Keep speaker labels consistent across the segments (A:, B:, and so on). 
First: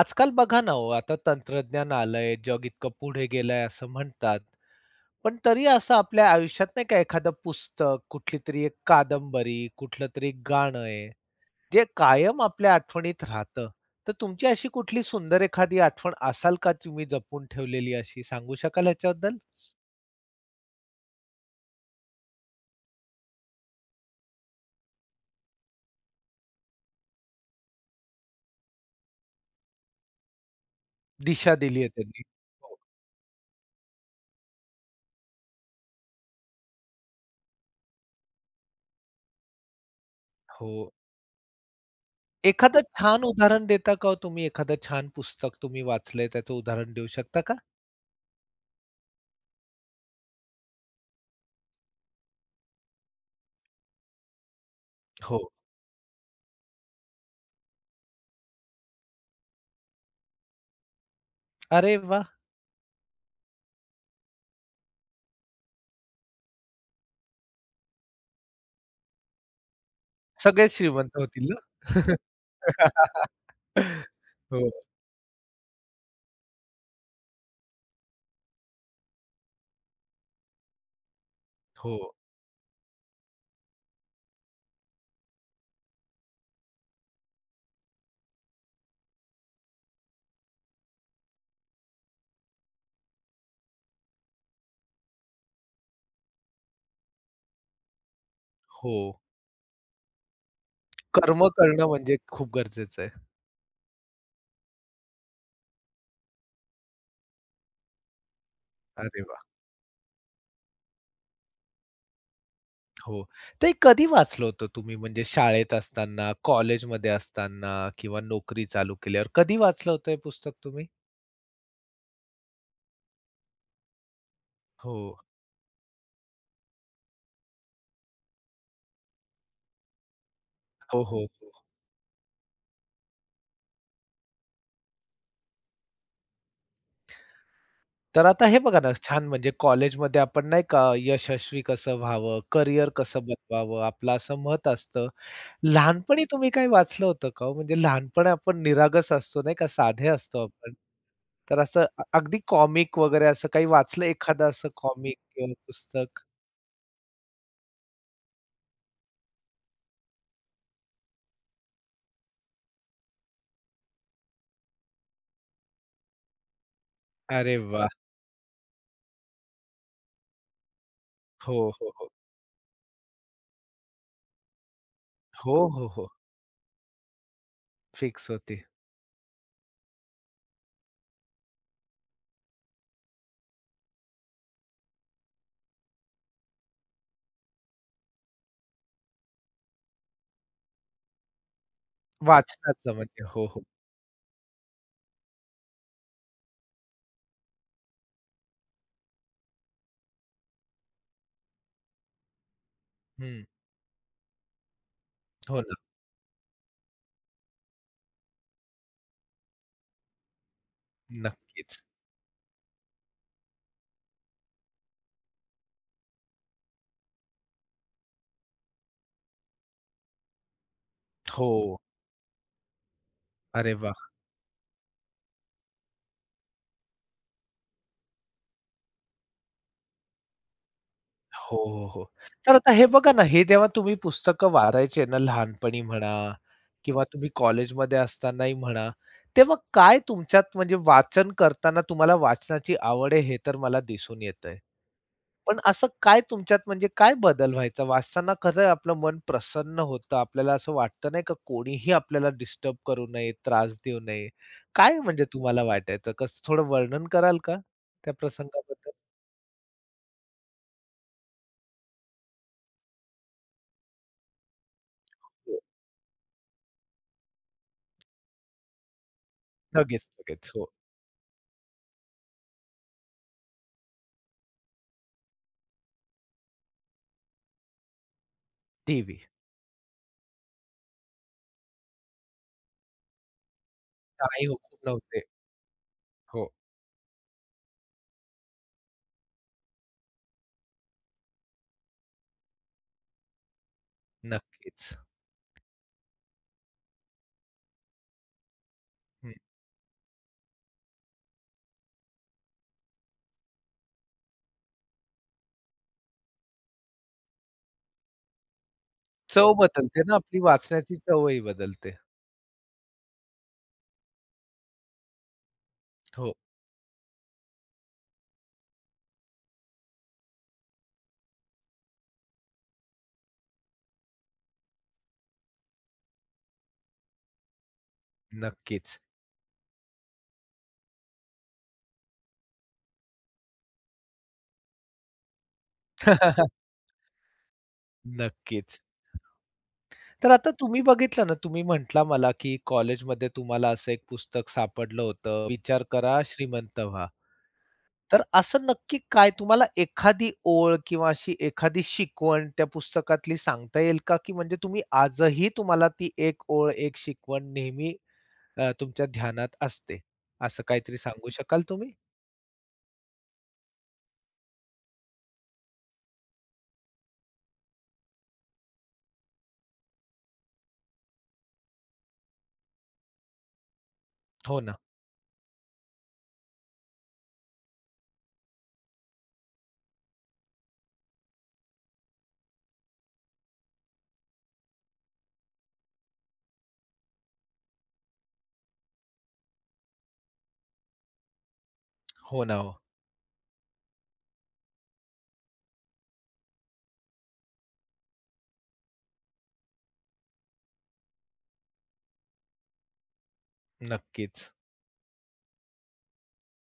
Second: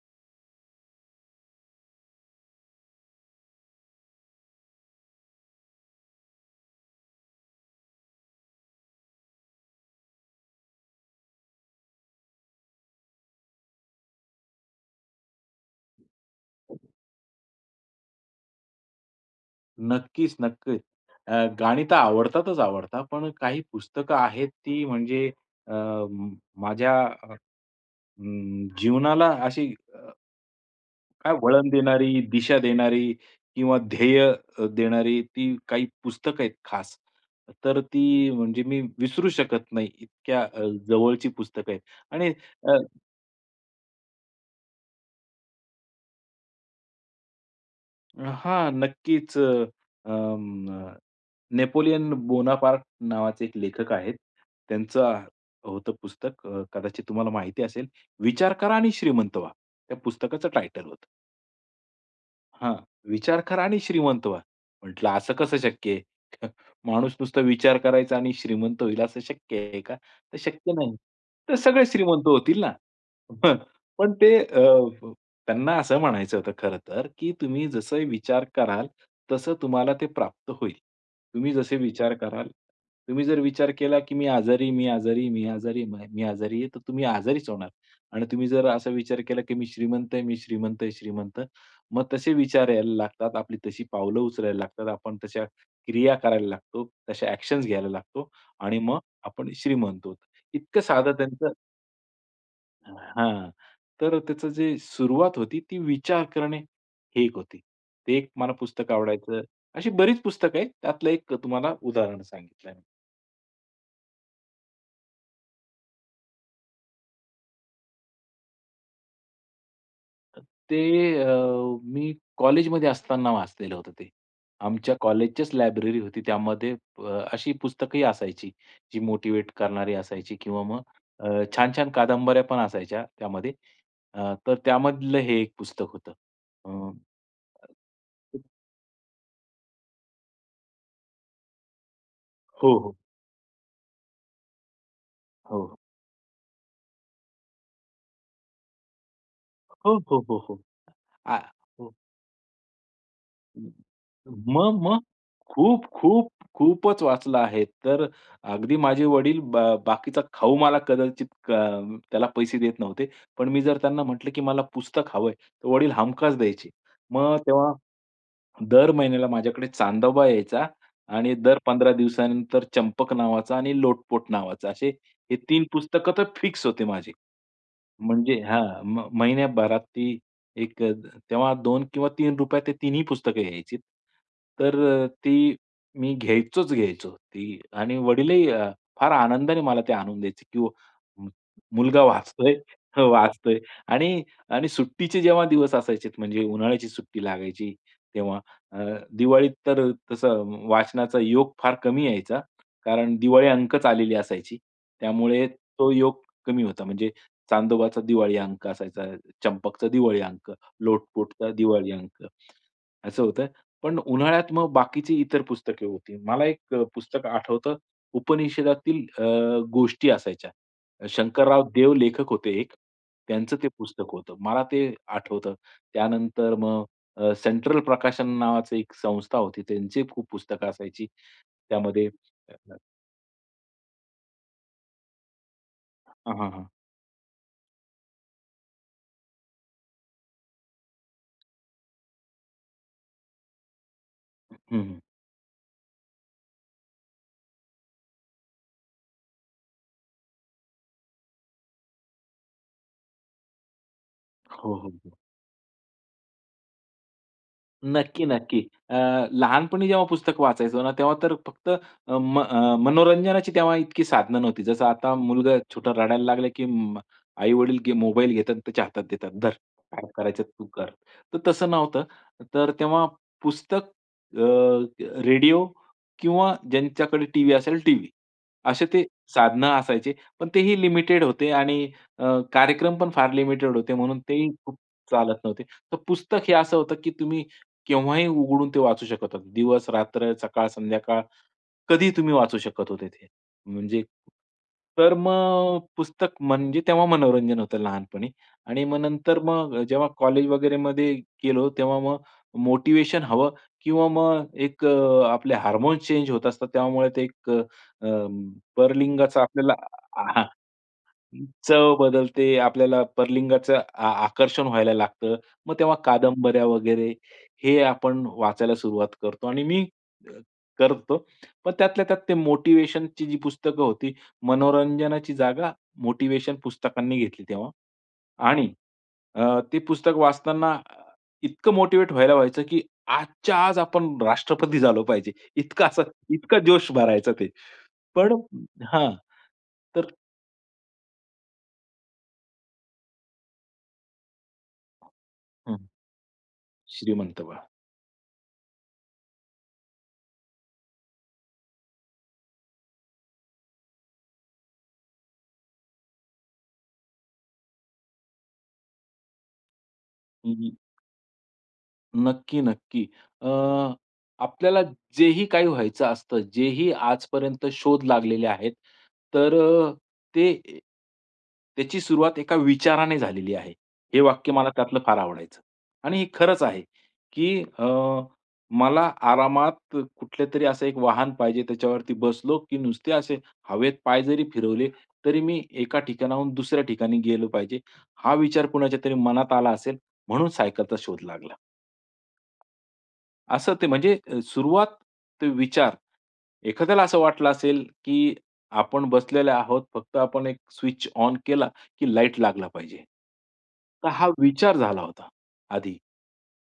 A: आजकाल बघा ना हो आता तंत्रज्ञान आलंय, जग इतकं पुढे गेलंय, असं म्हणतात. पण तरी असं आपल्या आयुष्यात नाही का एखादं पुस्तक कुठलीतरी एक कादंबरी, कुठलं तरी एक गाणं आहे जे कायम आपल्या आठवणीत राहतं. तर तुमची अशी कुठली सुंदर एखादी आठवण असाल का तुम्ही जपून ठेवलेली अशी सांगू शकाल ह्याच्याबद्दल?
B: नक्कीच-नक्कीच. अ, गाणी तर आवडतातच आवडतात पण काही पुस्तकं आहेत ती म्हणजे अ, माझ्या अ, जीवनाला अशी अ, काय
A: दिशा
B: वळण
A: दिली आहे
B: देणारी,
A: त्यांनी.
B: दिशा देणारी किंवा ध्येय अ, देणारी ती काही पुस्तकं आहेत खास. तर ती म्हणजे मी विसरू शकत नाही इतक्या अ,
A: हो.
B: जवळची पुस्तकं आहेत आणि अ
A: एखादा छान उदाहरण देता का हो तुम्ही? एखाद छान पुस्तक तुम्ही वाचलंय, त्याचं उदाहरण देऊ शकता का?
B: अ, हां नक्कीच अ, म न नेपोलियन बोनापार्ट नावाचे एक लेखक आहेत. त्यांचं
A: हो.
B: होतं पुस्तक अ, कदाचित तुम्हाला माहिती असेल. विचार करा आणि श्रीमंत व्हा. त्या पुस्तकाचं टायटल होतं.
A: अरे वाह!
B: हां. विचार करा आणि श्रीमंत व्हा. म्हटलं, "असं कसं शक्य आहे?" माणूस नुसता विचार करायचा आणि श्रीमंत होईल असं शक्य आहे का? तर शक्य
A: सगळेच
B: नाही.
A: श्रीमंत होतील
B: तर
A: ना?
B: सगळे श्रीमंत होतील ना. [unintelligible] पण ते अ,
A: हो.
B: त्यांना असं म्हणायचं होतं खरं तर, की तुम्ही जसं विचार कराल. तसं तुम्हाला ते प्राप्त होईल. तुम्ही जसे विचार
A: हो.
B: कराल, तुम्ही जर विचार केला, की मी आजारी आहे, मी आजारी, मी आजारी आहे, मी आजारी आहे. तर तुम्ही आजारीच होणार. आणि तुम्ही जर असा विचार केला, की मी श्रीमंत आहे, मी श्रीमंत आहे, श्रीमंत. मग तसे विचार यायला लागतात. आपली तशी पावलं उचलायला लागतात. आपण तशा क्रिया करायला लागतो, तशा ॲक्शन्स घ्यायला लागतो. आणि मग
A: हो.
B: आपण श्रीमंत आहोत. इतकं साधं
A: कर्म
B: त्यांचं
A: करणं म्हणजे खूप गरजेचं आहे.
B: हां. तर त्याचं जे सुरुवात होती. ती विचार करणे हे एक होती. ते एक मला पुस्तक
A: अरे
B: आवडायचं.
A: वाह!
B: अशी बरीच पुस्तकं आहेत. त्यातलं एक तुम्हाला उदाहरण सांगितलं.
A: हो. ते कधी वाचलं होतं तुम्ही म्हणजे शाळेत असताना, कॉलेजमध्ये असताना किंवा नोकरी चालू केल्यावर. कधी वाचलं होतं हे पुस्तक
B: ते
A: तुम्ही?
B: अ, मी कॉलेजमध्ये असताना वाचलेलं होतं ते. आमच्या
A: हो.
B: कॉलेजचीच लायब्ररी होती. त्यामध्ये अ, अशी पुस्तकंही असायची जी मोटिव्हेट करणारी असायची किंवा मग
A: हो, हो,
B: अ,
A: हो.
B: छान-छान कादंबऱ्यापण असायच्या त्यामध्ये. अ, तर त्यामधलं हे एक पुस्तक होतं. अ
A: तर आता हे बघा ना, छान म्हणजे कॉलेजमध्ये आपण नाही का, यशस्वी कसं व्हावं?
B: हो,
A: करियर
B: हो.
A: कसं बनवावं आपलं? असं मत असतं.
B: हो.
A: लहानपणी तुम्ही काय वाचलं होतं का ओ? म्हणजे लहानपणी आपण निरागस असतो. नाही का
B: हो,
A: साधे
B: हो, हो,
A: असतो
B: हो.
A: आपण.
B: आ,
A: तर असं
B: हो.
A: अगदी कॉमिक वगैरे असं काही
B: हं.
A: वाचलं एखादं असं
B: मग-मग.
A: कॉमिक किंवा
B: खूप,
A: पुस्तक.
B: खूप, खूपच वाचलं आहे. तर अगदी माझे वडील ब बाकीचा खाऊ मला कदाचित कं त्याला पैसे देत नव्हते. पण मी जर त्यांना म्हटलं, की मला पुस्तक हवंय. तर वडील हमखास द्यायचे. मग
A: अरे
B: तेव्हा,
A: वाह!
B: दर महिन्याला माझ्याकडे चांदोबा यायचा आणि
A: हो,
B: दर
A: हो,
B: 15
A: हो.
B: दिवसानंतर चंपक नावाचा आणि लोटपोट नावाचा असे हे 3
A: हो, हो, हो.
B: पुस्तकं तर फिक्स होते माझे.
A: फिक्स
B: म्हणजे
A: होती.
B: हां म महिन्याभरात ती एक तेव्हा 2 किंवा ₹3 रुपयात ते 3ही पुस्तकं यायची. तर अ, ती मी घ्यायचोच घ्यायचो ती आणि वडीलही अ, फार आनंदाने मला ते आणून द्यायचे, की [unintelligible] मुलगा वाचतोय
A: वाचनाचं
B: हं,
A: म्हणजे. हो,
B: वाचतोय
A: हो.
B: आणि आणि सुट्टीचे जेव्हा दिवस असायचे. म्हणजे उन्हाळ्याची सुट्टी लागायची. तेव्हा अ, दिवाळीत तर तसं वाचनाचा योग फार कमी यायचा. कारण दिवाळी
A: हं.
B: अंकच आलेली असायची. त्यामुळे
A: हो ना.
B: तो योग कमी होता. म्हणजे चांदोबाचा दिवाळी अंक असायचा, चंपकचा दिवाळी अंक, लोटपोटचा
A: नक्कीच.
B: दिवाळी अंक, असं होतंय. पण उन्हाळ्यात मग बाकीची इतर पुस्तकं होती. मला एक अ, पुस्तक आठवतं उपनिषेदातील अ, गोष्टी असायच्या. शंकरराव
A: हो.
B: देव लेखक होते एक त्यांचं ते
A: अरे वाह!
B: पुस्तक होतं. मला ते आठवतं. त्यानंतर मग अ, सेंट्रल प्रकाशन नावाची एक संस्था होती. त्यांची खूप पुस्तकं असायची.
A: हो, हो,
B: त्यामध्ये
A: हो. तर आता
B: [unintelligible]
A: हे बघा ना हे जेव्हा तुम्ही पुस्तक वाचायचे ना लहानपणी म्हणा
B: हां, हां, हां.
A: किंवा तुम्ही कॉलेजमध्ये असतानाही म्हणा, तेव्हा काय तुमच्यात म्हणजे वाचन करतांना तुम्हाला वाचनाची आवड आहे हे तर मला दिसून येतंय.
B: हं, हं.
A: पण असं काय तुमच्यात म्हणजे काय बदल व्हायचा? वाचताना कसयं आपलं मन प्रसन्न होतं, आपल्याला असं वाटतं नाही का कोणीही आपल्याला डिस्टर्ब करू नये, त्रास देऊ नये.
B: हो, हो,
A: काय
B: हो.
A: म्हणजे तुम्हाला वाटायचं? कसं थोडं वर्णन कराल का त्या
B: नक्की, नक्की.
A: प्रसंगाबद्दल?
B: अ, लहानपणी जेव्हा पुस्तक वाचायचो ना, तेव्हा तर फक्त अ, म मनोरंजनाची तेव्हा इतकी साधनं नव्हती. जसं आता मुलगा
A: हो.
B: छोटा रडायला लागला, की अं, आई-वडील गे मोबाईल घेतात. त्याच्या हातात देतात. धर
A: लगेच,
B: काय करायचं
A: लगेच.
B: तू
A: हो.
B: कर. तर तसं नव्हतं. तर तेव्हा पुस्तक, अ, रेडिओ किंवा ज्यांच्याकडे टीव्ही असेल टीव्ही. असे ते
A: देवी.
B: साधनं असायचे. पण तेही लिमिटेड होते आणि अ, कार्यक्रमपण फार लिमिटेड होते. म्हणून
A: काही
B: तेही
A: होत
B: खूप
A: नव्हते.
B: चालत नव्हते. तर पुस्तक
A: हो.
B: हे असं होतं, की तुम्ही केव्हाही उघडून ते वाचू शकत होता. दिवस, रात्र, सकाळ, संध्याकाळ कधीही तुम्ही वाचू शकत होते ते म्हणजे
A: नक्कीच.
B: तर मग पुस्तक म्हणजे तेव्हा मनोरंजन होतं लहानपणी. आणि मग
A: हं.
B: नंतर मग जेव्हा कॉलेज वगैरेमध्ये गेलो. तेव्हा मग मोटिव्हेशन हवं किंवा मग एक आपले हार्मोन्स चेंज होत असतात. त्यामुळे ते एक अ, अं, परलिंगाचा
A: चव
B: आपल्याला
A: बदलते ना आपली.
B: आहां!
A: वाचण्याची चव ही
B: चव
A: बदलते.
B: बदलते. आपल्याला परलिंगाचं आ, आकर्षण व्हायला लागतं. मग तेव्हा
A: हो.
B: कादंबऱ्या वगैरे हे आपण वाचायला सुरुवात करतो आणि मी करतो. पण त्यातल्या त्यात ते मोटिव्हेशनची जी पुस्तकं होती. मनोरंजनाची जागा मोटिव्हेशन पुस्तकांनी घेतली तेव्हा. आणि
A: नक्कीच.
B: अ, ते पुस्तक वाचताना इतकं मोटिव्हेट व्हायला व्हायचं, की आजच्या आज आपण राष्ट्रपती झालो पाहिजे. इतका असं इतका जोश भरायचं ते. पण
A: नक्कीच.
B: हां. तर
A: तर आता तुम्ही बघितलं ना तुम्ही म्हटला मला, की कॉलेजमध्ये तुम्हाला असं एक पुस्तक सापडलं होतं.
B: हं.
A: विचार करा श्रीमंत व्हा.
B: श्रीमंत व्हा.
A: तर असं नक्की काय तुम्हाला एखादी ओळ किंवा अशी एखादी शिकवण त्या पुस्तकातली सांगता येईल का? की म्हणजे तुम्ही आजही तुम्हाला ती एक ओळ, एक शिकवण नेहमी अ, तुमच्या ध्यानात असते.
B: हं,
A: असं
B: हं.
A: काहीतरी सांगू शकाल तुम्ही?
B: नक्की, नक्की. अ, आपल्याला जेही काही व्हायचं असतं, जेही आजपर्यंत शोध लागलेले आहेत. तर अ, ते त्याची सुरुवात एका विचाराने झालेली आहे. हे वाक्य
A: हो
B: मला
A: ना.
B: त्यातलं फार आवडायचं. आणि हे खरंच आहे, की अ, मला आरामात कुठल्यातरी असं एक वाहन पाहिजे. त्याच्यावरती बसलो, की नुसते असे हवेत पाय जरी फिरवले, तरी मी एका ठिकाणाहून दुसऱ्या ठिकाणी गेलो पाहिजे. हा विचार कुणाच्यातरी मनात आला असेल. म्हणून सायकलचा शोध लागला.
A: हो ना. हो.
B: असं ते म्हणजे सुरुवात ते विचार. एखाद्याला असं वाटलं असेल, की आपण बसलेले आहोत. फक्त आपण एक स्विच ऑन केला, की लाईट लागला पाहिजे. तर हा
A: नक्कीच.
B: विचार झाला होता, आधी.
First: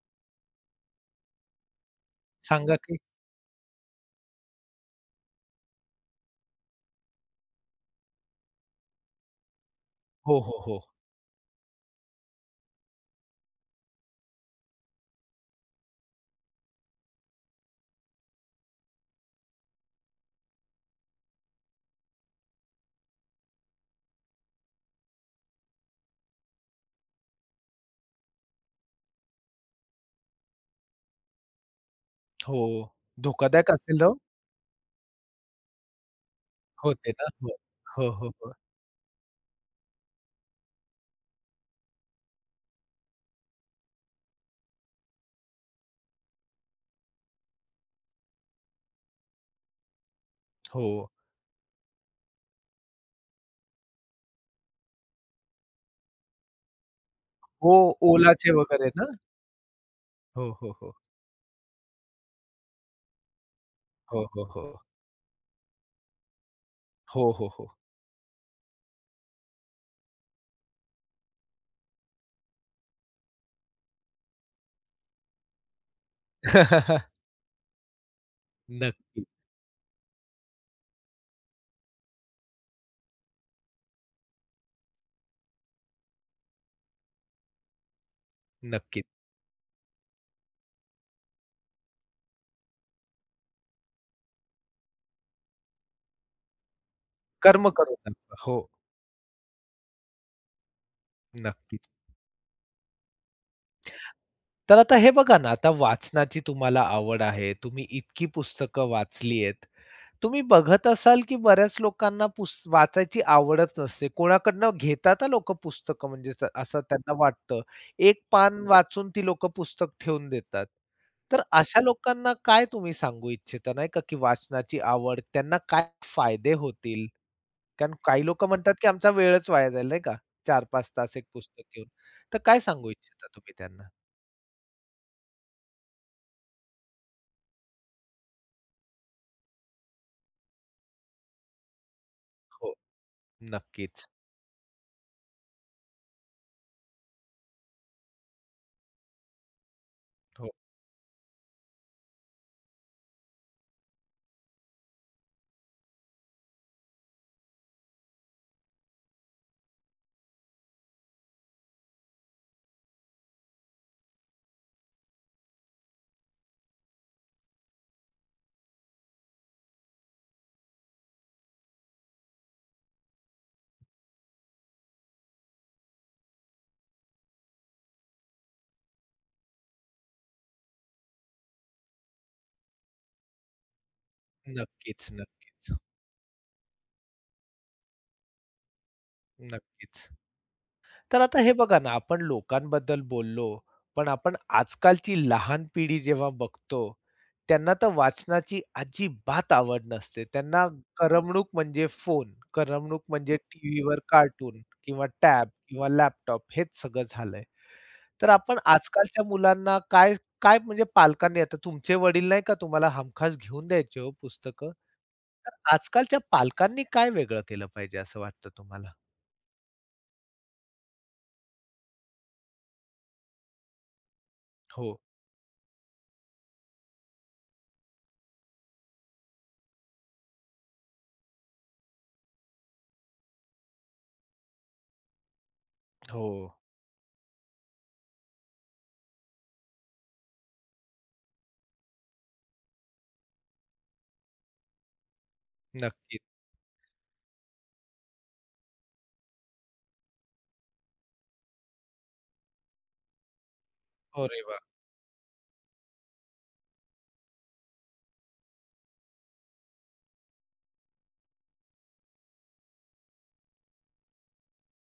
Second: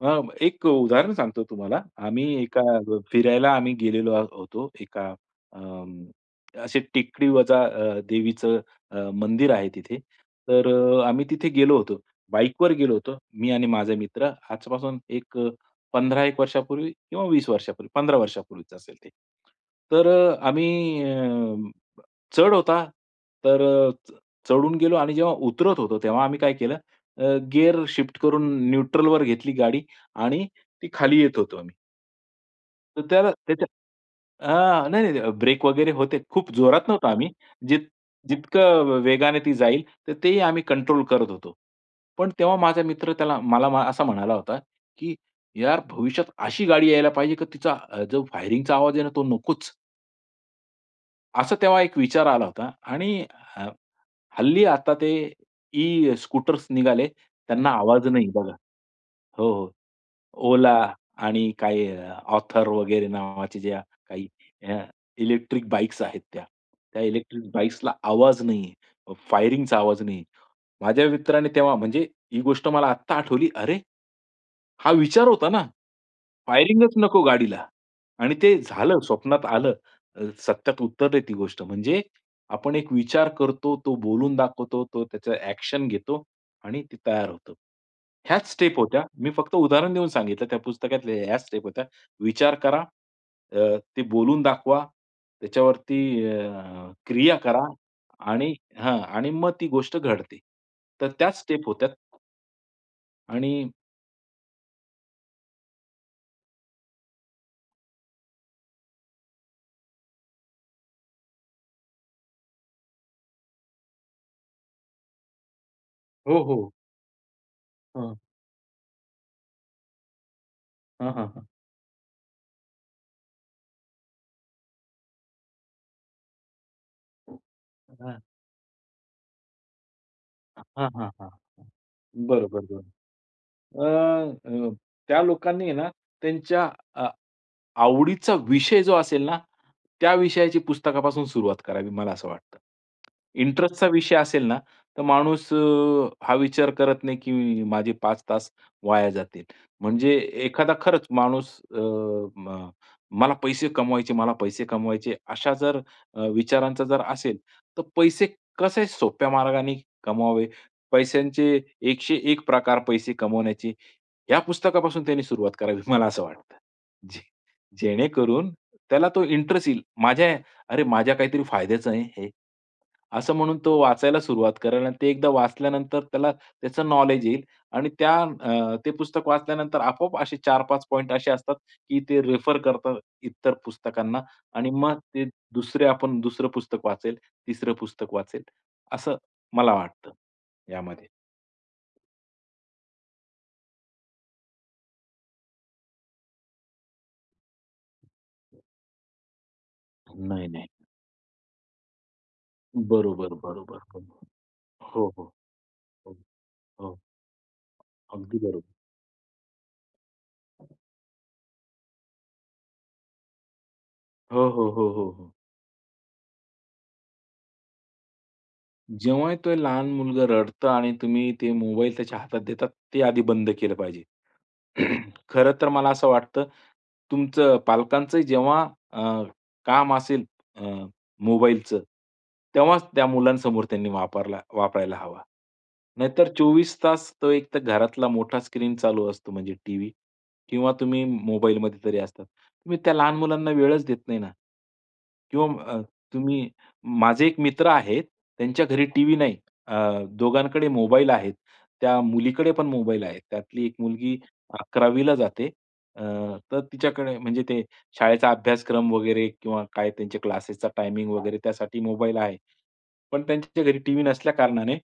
B: अ, एक उदाहरण सांगतो तुम्हाला. आम्ही एका
A: सांगा की.
B: फिरायला आम्ही गेलेलो होतो. एका अं, अशी टेकडीवजा अ, देवीचं अ, मंदिर आहे तिथे.
A: हो, हो,
B: तर
A: हो.
B: अ, आम्ही तिथे गेलो होतो. बाईकवर गेलो होतो. मी आणि माझा मित्र. आजपासून एक 15 एक वर्षापूर्वी किंवा 20 वर्षांपूर्वी, 15 वर्षांपूर्वीच असेल ते. तर आम्ही अ, चढ होता. तर अ, च चढून गेलो आणि जेव्हा उतरत होतो. तेव्हा आम्ही काय केलं, अ, गिअर शिफ्ट करून न्यूट्रलवर घेतली गाडी आणि ती खाली येत होतो आम्ही.
A: हो.
B: तर त्याला त्याच्या
A: धोकादायक असेल ना ओ?
B: आ, नाही, नाही, नाही. ब्रेक वगैरे होते. खूप जोरात नव्हतो
A: होते ना?
B: आम्ही.
A: बरं.
B: जित
A: हो, हो, हो, हो.
B: जितकं वेगाने ती जाईल, तर तेही आम्ही कंट्रोल करत होतो. पण तेव्हा माझा मित्र त्याला मला मा असा म्हणाला होता, की "यार भविष्यात अशी गाडी यायला पाहिजे, की तिचा जो फायरिंगचा आवाज आहे ना तो नकोच."
A: हो.
B: असं तेव्हा एक विचार आला होता आणि ह हल्ली आता ते ई-स्कूटर्स निघाले त्यांना
A: हो.
B: आवाज नाही
A: ओलाचे
B: बघा.
A: वगैरे ना?
B: हो, हो.
A: हो, हो,
B: ओला
A: हो.
B: आणि काही ऑथर वगैरे नावाच्या ज्या
A: हो,
B: काही
A: हो,
B: अ,
A: हो.
B: इलेक्ट्रिक बाईक्स आहेत त्या. त्या
A: हो, हो,
B: इलेक्ट्रिक
A: हो.
B: बाइक्सला आवाज नाही. फायरिंगचा आवाज नाही. माझ्या मित्राने तेव्हा म्हणजे ही गोष्ट मला आता आठवली. "अरे, हा विचार होता ना? फायरिंगच नको गाडीला आणि ते झालं.
A: नक्की.
B: स्वप्नात आलं. अ, सत्यात उतरली ती गोष्ट." म्हणजे आपण एक विचार करतो, तो बोलून दाखवतो, तो त्याचा ॲक्शन घेतो आणि ते तयार होतो. ह्याच स्टेप होत्या.
A: नक्कीच.
B: मी फक्त उदाहरण देऊन सांगितलं त्या पुस्तकातल्या ह्याच स्टेप होत्या. विचार करा, अ, ते बोलून दाखवा, त्याच्यावरती अ, क्रिया करा
A: कर्म करू नंतर.
B: आणि
A: हो.
B: हां. आणि मग ती गोष्ट घडते. तर त्याच स्टेप
A: नक्कीच.
B: होत्या. आणि
A: तर आता हे बघा ना, आता वाचनाची तुम्हाला आवड आहे. तुम्ही इतकी पुस्तकं वाचली आहेत. तुम्ही बघत असाल की बऱ्याच लोकांना पुस वाचायची आवडच नसते. कोणाकडून घेतात लोकं पुस्तक म्हणजे
B: हो, हो.
A: असं त्यांना वाटतं.
B: हां.
A: एक पान वाचून ती लोकं पुस्तक ठेवून देतात.
B: हां, हां,
A: तर
B: हां.
A: अशा लोकांना काय तुम्ही सांगू इच्छिता नाही का, की वाचनाची आवड त्यांना काय फायदे होतील कारण
B: हां.
A: काही लोक म्हणतात की आमचा वेळच वाया जाईल नाही का? चार
B: हां,
A: पाच
B: हां,
A: तास एक
B: हां.
A: पुस्तक घेऊन. तर काय
B: बरोबर, बरोबर.
A: सांगू इच्छिता तुम्ही त्यांना?
B: अ, अ, त्या लोकांनी आहे ना त्यांच्या अ, आवडीचा विषय जो असेल ना, त्या विषयाची पुस्तकापासून सुरुवात करावी मला असं वाटतं.
A: हो.
B: इंटरेस्टचा
A: नक्कीच.
B: विषय असेल ना तर माणूस अ, हा विचार करत नाही की माझे 5 तास वाया जातील. म्हणजे
A: हो.
B: एखादा खरंच माणूस अ, म मला पैसे कमवायचे, मला पैसे कमवायचे अशा जर विचारांचा जर असेल तर पैसे कसे सोप्या मार्गाने कमवावे. पैशांचे 101 प्रकार पैसे कमवण्याचे, या पुस्तकापासून त्याने सुरुवात करावी मला असं वाटतं. जे जेणेकरून त्याला तो इंटरेस्ट येईल. माझ्या अरे, माझ्या काहीतरी फायद्याचं आहे हे, असं म्हणून तो वाचायला सुरुवात करेल आणि ते एकदा वाचल्यानंतर त्याला त्याचं नॉलेज येईल आणि त्या अ, ते पुस्तक वाचल्यानंतर आपोआप असे 4-5 पॉइंट असे असतात की ते रेफर करतात इतर पुस्तकांना आणि मग
A: नक्कीच,
B: ते
A: नक्कीच.
B: दुसरे आपण दुसरं पुस्तक वाचेल, तिसरं पुस्तक वाचेल असं मला
A: नक्कीच.
B: वाटतं यामध्ये.
A: तर आता हे बघा ना, आपण लोकांबद्दल बोललो, पण आपण आजकालची लहान पिढी जेव्हा बघतो त्यांना तर वाचनाची अजिबात आवड नसते.
B: नाही,
A: त्यांना
B: नाही.
A: करमणूक म्हणजे फोन, करमणूक
B: बरोबर,
A: म्हणजे
B: बरोबर.
A: टीव्हीवर कार्टून किंवा
B: हो, हो,
A: टॅब किंवा
B: हो,
A: लॅपटॉप हेच सगळं झालंय. तर आपण
B: हो.
A: आजकालच्या मुलांना काय, काय म्हणजे पालकांनी आता तुमचे वडील नाही का तुम्हाला हमखास घेऊन द्यायचे हो
B: हो,
A: पुस्तक.
B: हो, हो, हो, हो.
A: तर आजकालच्या पालकांनी काय वेगळं केलं पाहिजे असं वाटतं तुम्हाला?
B: जेव्हा एक लहान मुलगा रडतो आणि तुम्ही ते मोबाईल त्याच्या हातात देतात, ते आधी बंद केलं पाहिजे.
A: हो.
B: खरं तर मला असं वाटतं तुमचं पालकांचं जेव्हा अ, काम असेल अ, मोबाईलचं, तेव्हाच त्या मुलांसमोर त्यांनी वापरला, वापरायला हवा. नाहीतर
A: हो.
B: 24 तास तो एक तर घरातला मोठा स्क्रीन चालू असतो म्हणजे टीव्ही किंवा तुम्ही मोबाईलमध्ये तरी असतात. तुम्ही त्या लहान मुलांना वेळच देत नाही ना किंवा अ,
A: नक्कीच.
B: तुम्ही माझे एक मित्र आहेत, त्यांच्या घरी टीव्ही नाही अ, दोघांकडे मोबाईल आहेत. त्या मुलीकडे पण मोबाईल आहे. त्यातली एक मुलगी
A: अरे वा!
B: 11वीला जाते. अ, तर तिच्याकडे म्हणजे ते शाळेचा अभ्यासक्रम वगैरे किंवा काय त्यांचे क्लासेसचा टायमिंग वगैरे त्यासाठी मोबाईल आहे. पण त्यांच्या घरी टीव्ही नसल्या कारणाने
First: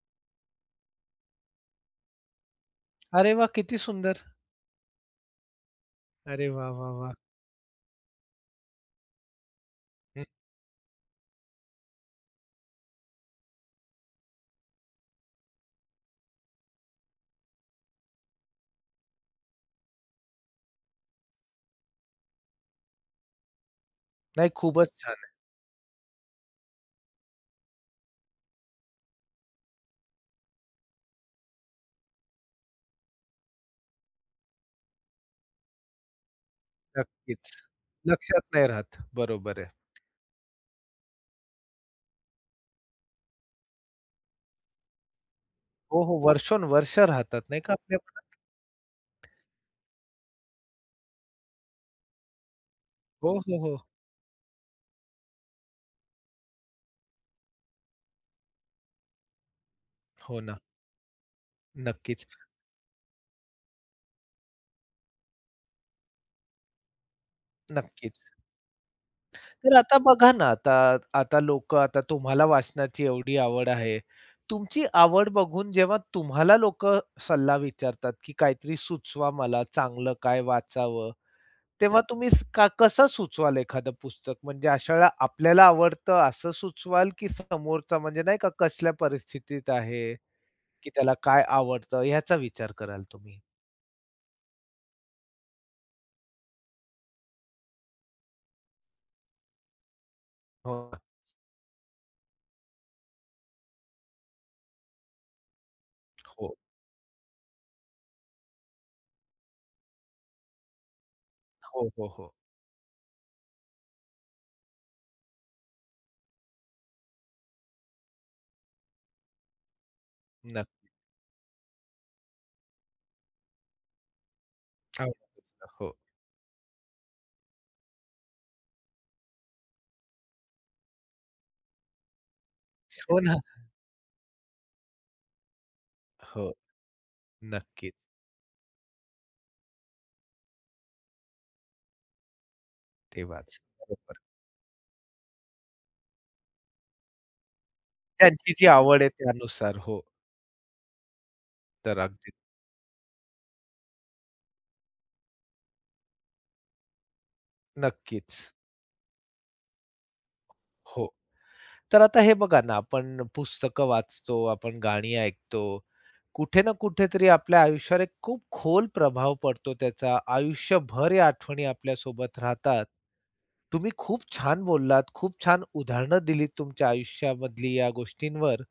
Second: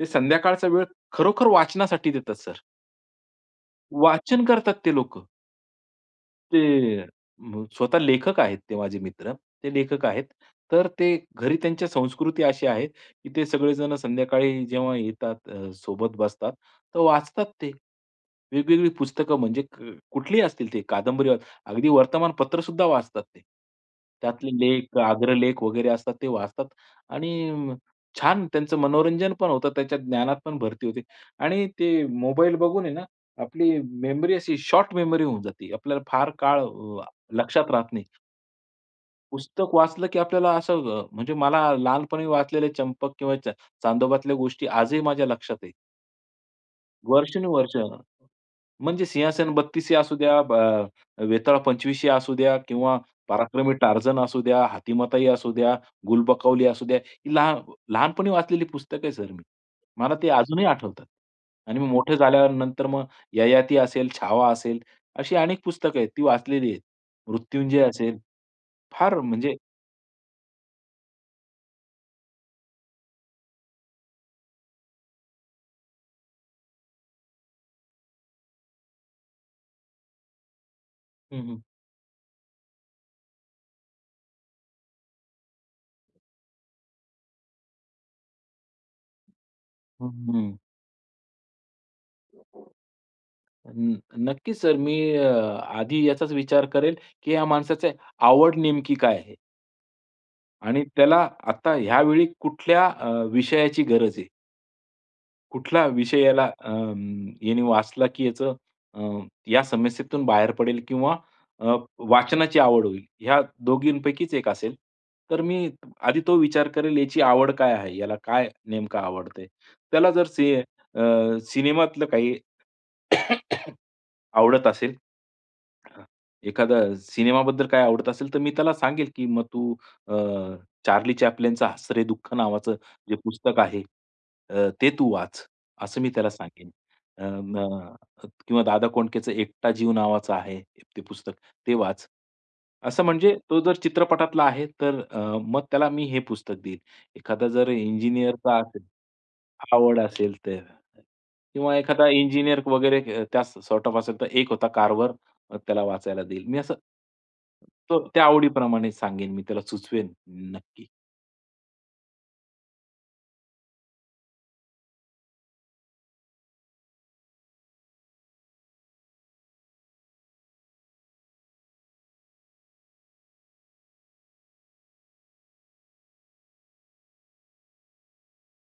B: ते संध्याकाळचा वेळ खरोखर वाचनासाठी देतात सर.
A: अरे वाह! किती सुंदर.
B: वाचन करतात ते लोकं.
A: अरे वाह, वाह,
B: ते अ,
A: वाह!
B: स्वतः लेखक आहेत, ते माझे मित्र, ते लेखक
A: हं.
B: आहेत. तर ते घरी त्यांच्या संस्कृती अशी आहे की ते सगळेजण संध्याकाळी जेव्हा येतात, अ, सोबत बसतात, तर वाचतात ते. वेगवेगळी पुस्तकं म्हणजे कुठलीही असतील ते कादंबरी अस अगदी वर्तमानपत्र सुद्धा वाचतात ते. त्यातले
A: नाही, खूपच
B: लेख,
A: छान आहे.
B: आग्रलेख वगैरे असतात ते वाचतात आणि अ, छान त्यांचं मनोरंजन पण होतं. त्याच्या ज्ञानात पण भरती होते. आणि ते मोबाईल बघून आहे ना, आपली मेमरी अशी शॉर्ट मेमरी होऊन जाते. आपल्याला फार अ, काळ
A: नक्कीच.
B: लक्षात राहत नाही.
A: लक्षात नाही राहत. बरोबर
B: पुस्तक
A: आहे.
B: वाचलं की आपल्याला असं अ, म्हणजे मला लहानपणी वाचलेले चंपक किंवा चा चांदोबातल्या गोष्टी आजही माझ्या लक्षात आहेत.
A: हो, हो वर्षोनोवर्ष राहतात, नाही का
B: वर्षानुवर्ष.
A: आपल्या मनात.
B: म्हणजे सिंहासन बत्तीसी असूद्या, ब अ, वेताळ पंचवीसी असूद्या किंवा
A: हो, हो,
B: पराक्रमी
A: हो.
B: टार्जन असू द्या, हातीमाताई असू द्या, गुलबकवली असू द्या, ही लहा लहानपणी वाचलेली पुस्तक आहे सर मी. मला ते
A: हो ना.
B: अजूनही आठवतात. आणि मी मोठे
A: नक्कीच.
B: झाल्यानंतर मग ययाती असेल, छावा असेल अशी अनेक पुस्तक आहेत, ती वाचलेली आहेत. मृत्युंजय असेल,
A: नक्कीच.
B: फार म्हणजे
A: तर आता बघा ना, आता आता लोकं आता तुम्हाला वाचनाची एवढी आवड आहे. तुमची आवड बघून, जेव्हा तुम्हाला लोकं सल्ला विचारतात, की काहीतरी सुचवा मला चांगलं काय वाचावं.
B: हं, हं.
A: तेव्हा तुम्ही कसं सां सुचवाल एखादं पुस्तक, म्हणजे अशा वेळेला आपल्याला आवडतं असं सुचवाल? की समोरचा म्हणजे नाही का कसल्या परिस्थितीत
B: हं,
A: आहे,
B: हं.
A: की त्याला काय आवडत याचा विचार
B: हं.
A: कराल तुम्ही?
B: नक्कीच सर मी अ, आधी याचाच विचार करेल, की ह्या माणसाची आवड नेमकी काय आहे? आणि
A: हो.
B: त्याला आता यावेळी कुठल्या अ, विषयाची गरज आहे? कुठला विषय याला
A: हो.
B: अ, यांनी वाचला, की याचं अ, या समस्येतून बाहेर पडेल किंवा अ,
A: हो, हो, हो.
B: वाचनाची आवड होईल. या दोघींपैकीच एक असेल. तर मी आधी तो विचार करेल याची आवड काय आहे? याला काय नेमकं आवडतंय. त्याला जर सि
A: नक
B: अ, सिनेमातलं काही आवडत असेल.
A: आवडीचं. हो.
B: हां. एखादा सिनेमाबद्दल काय आवडत असेल तर मी त्याला सांगेल, की मग तू अ, चार्ली चॅप्लिनचा 'हसरे दुःख' नावाचं जे
A: हो ना.
B: पुस्तक आहे अ, ते तू वाच, असं मी त्याला
A: हो.
B: सांगेन. अ, अ,
A: नक्कीच.
B: मग किंवा दादा कोंडकेच 'एकटा जीव' नावाचा आहे ते पुस्तक ते वाच. असं
A: ते
B: म्हणजे तो
A: वाच.
B: जर
A: बरोबर.
B: चित्रपटातला आहे. तर अ, मग त्याला मी हे पुस्तक देईल. एखादा जर
A: त्यांची
B: इंजिनिअरचा
A: जी
B: असेल,
A: आवड आहे त्यानुसार.
B: आवड
A: हो.
B: असेल तर. किंवा
A: तर
B: एखादा
A: अगदी
B: इंजिनिअर वगैरे अ, त्या सॉर्ट ऑफ असेल, तर 'एक होता कार्व्हर' त्याला वाचायला देईल. मी असं तो त्या
A: नक्कीच.
B: आवडीप्रमाणे सांगेन मी त्याला सुचवेन. नक्की.
A: हो. तर आता हे बघा ना आपण पुस्तकं वाचतो. आपण गाणी ऐकतो. कुठे ना कुठेतरी आपल्या आयुष्यावर एक खूप खोल प्रभाव पडतो त्याचा. आयुष्यभर या आठवणी आपल्या सोबत राहतात. तुम्ही खूप छान बोललात. खूप छान उदाहरणं दिलीत तुमच्या आयुष्यामधली या गोष्टींवर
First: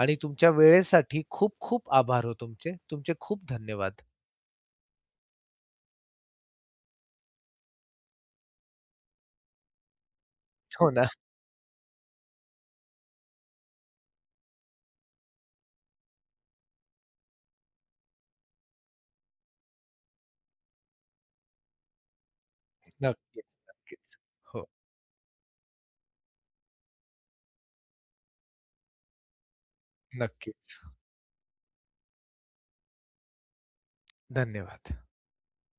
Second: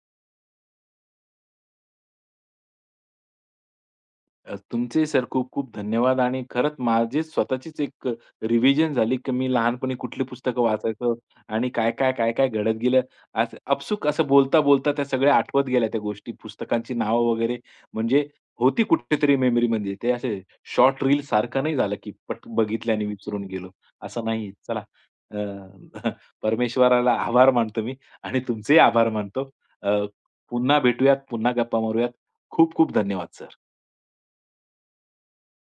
A: आणि तुमच्या वेळेसाठी खूप, खूप आभार हो तुमचे. तुमचे खूप धन्यवाद.
B: अ, तुमचेही सर खूप, खूप धन्यवाद आणि खरंच माझी स्वतःचीच एक रिव्हिजन झाली, की मी लहानपणी कुठली पुस्तकं
A: हो ना.
B: वाचायचो आणि काय, काय, काय, काय घडत गेलं. असं अपसूक असं बोलता बोलता त्या सगळ्या आठवत गेल्या त्या गोष्टी पुस्तकांची नावं वगैरे म्हणजे होती कुठे तरी मेमरीमध्ये. ते असे शॉर्ट रील सारखं नाही झालं, की पट बघितले आणि विसरून
A: नक्कीच,
B: गेलो.
A: नक्कीच.
B: असं नाही आहे.
A: हो.
B: चला अ, परमेश्वराला आभार मानतो मी आणि तुमचेही आभार मानतो. अ, पुन्हा
A: नक्कीच.
B: भेटूयात. पुन्हा गप्पा मारूयात. खूप, खूप धन्यवाद सर.
A: धन्यवाद.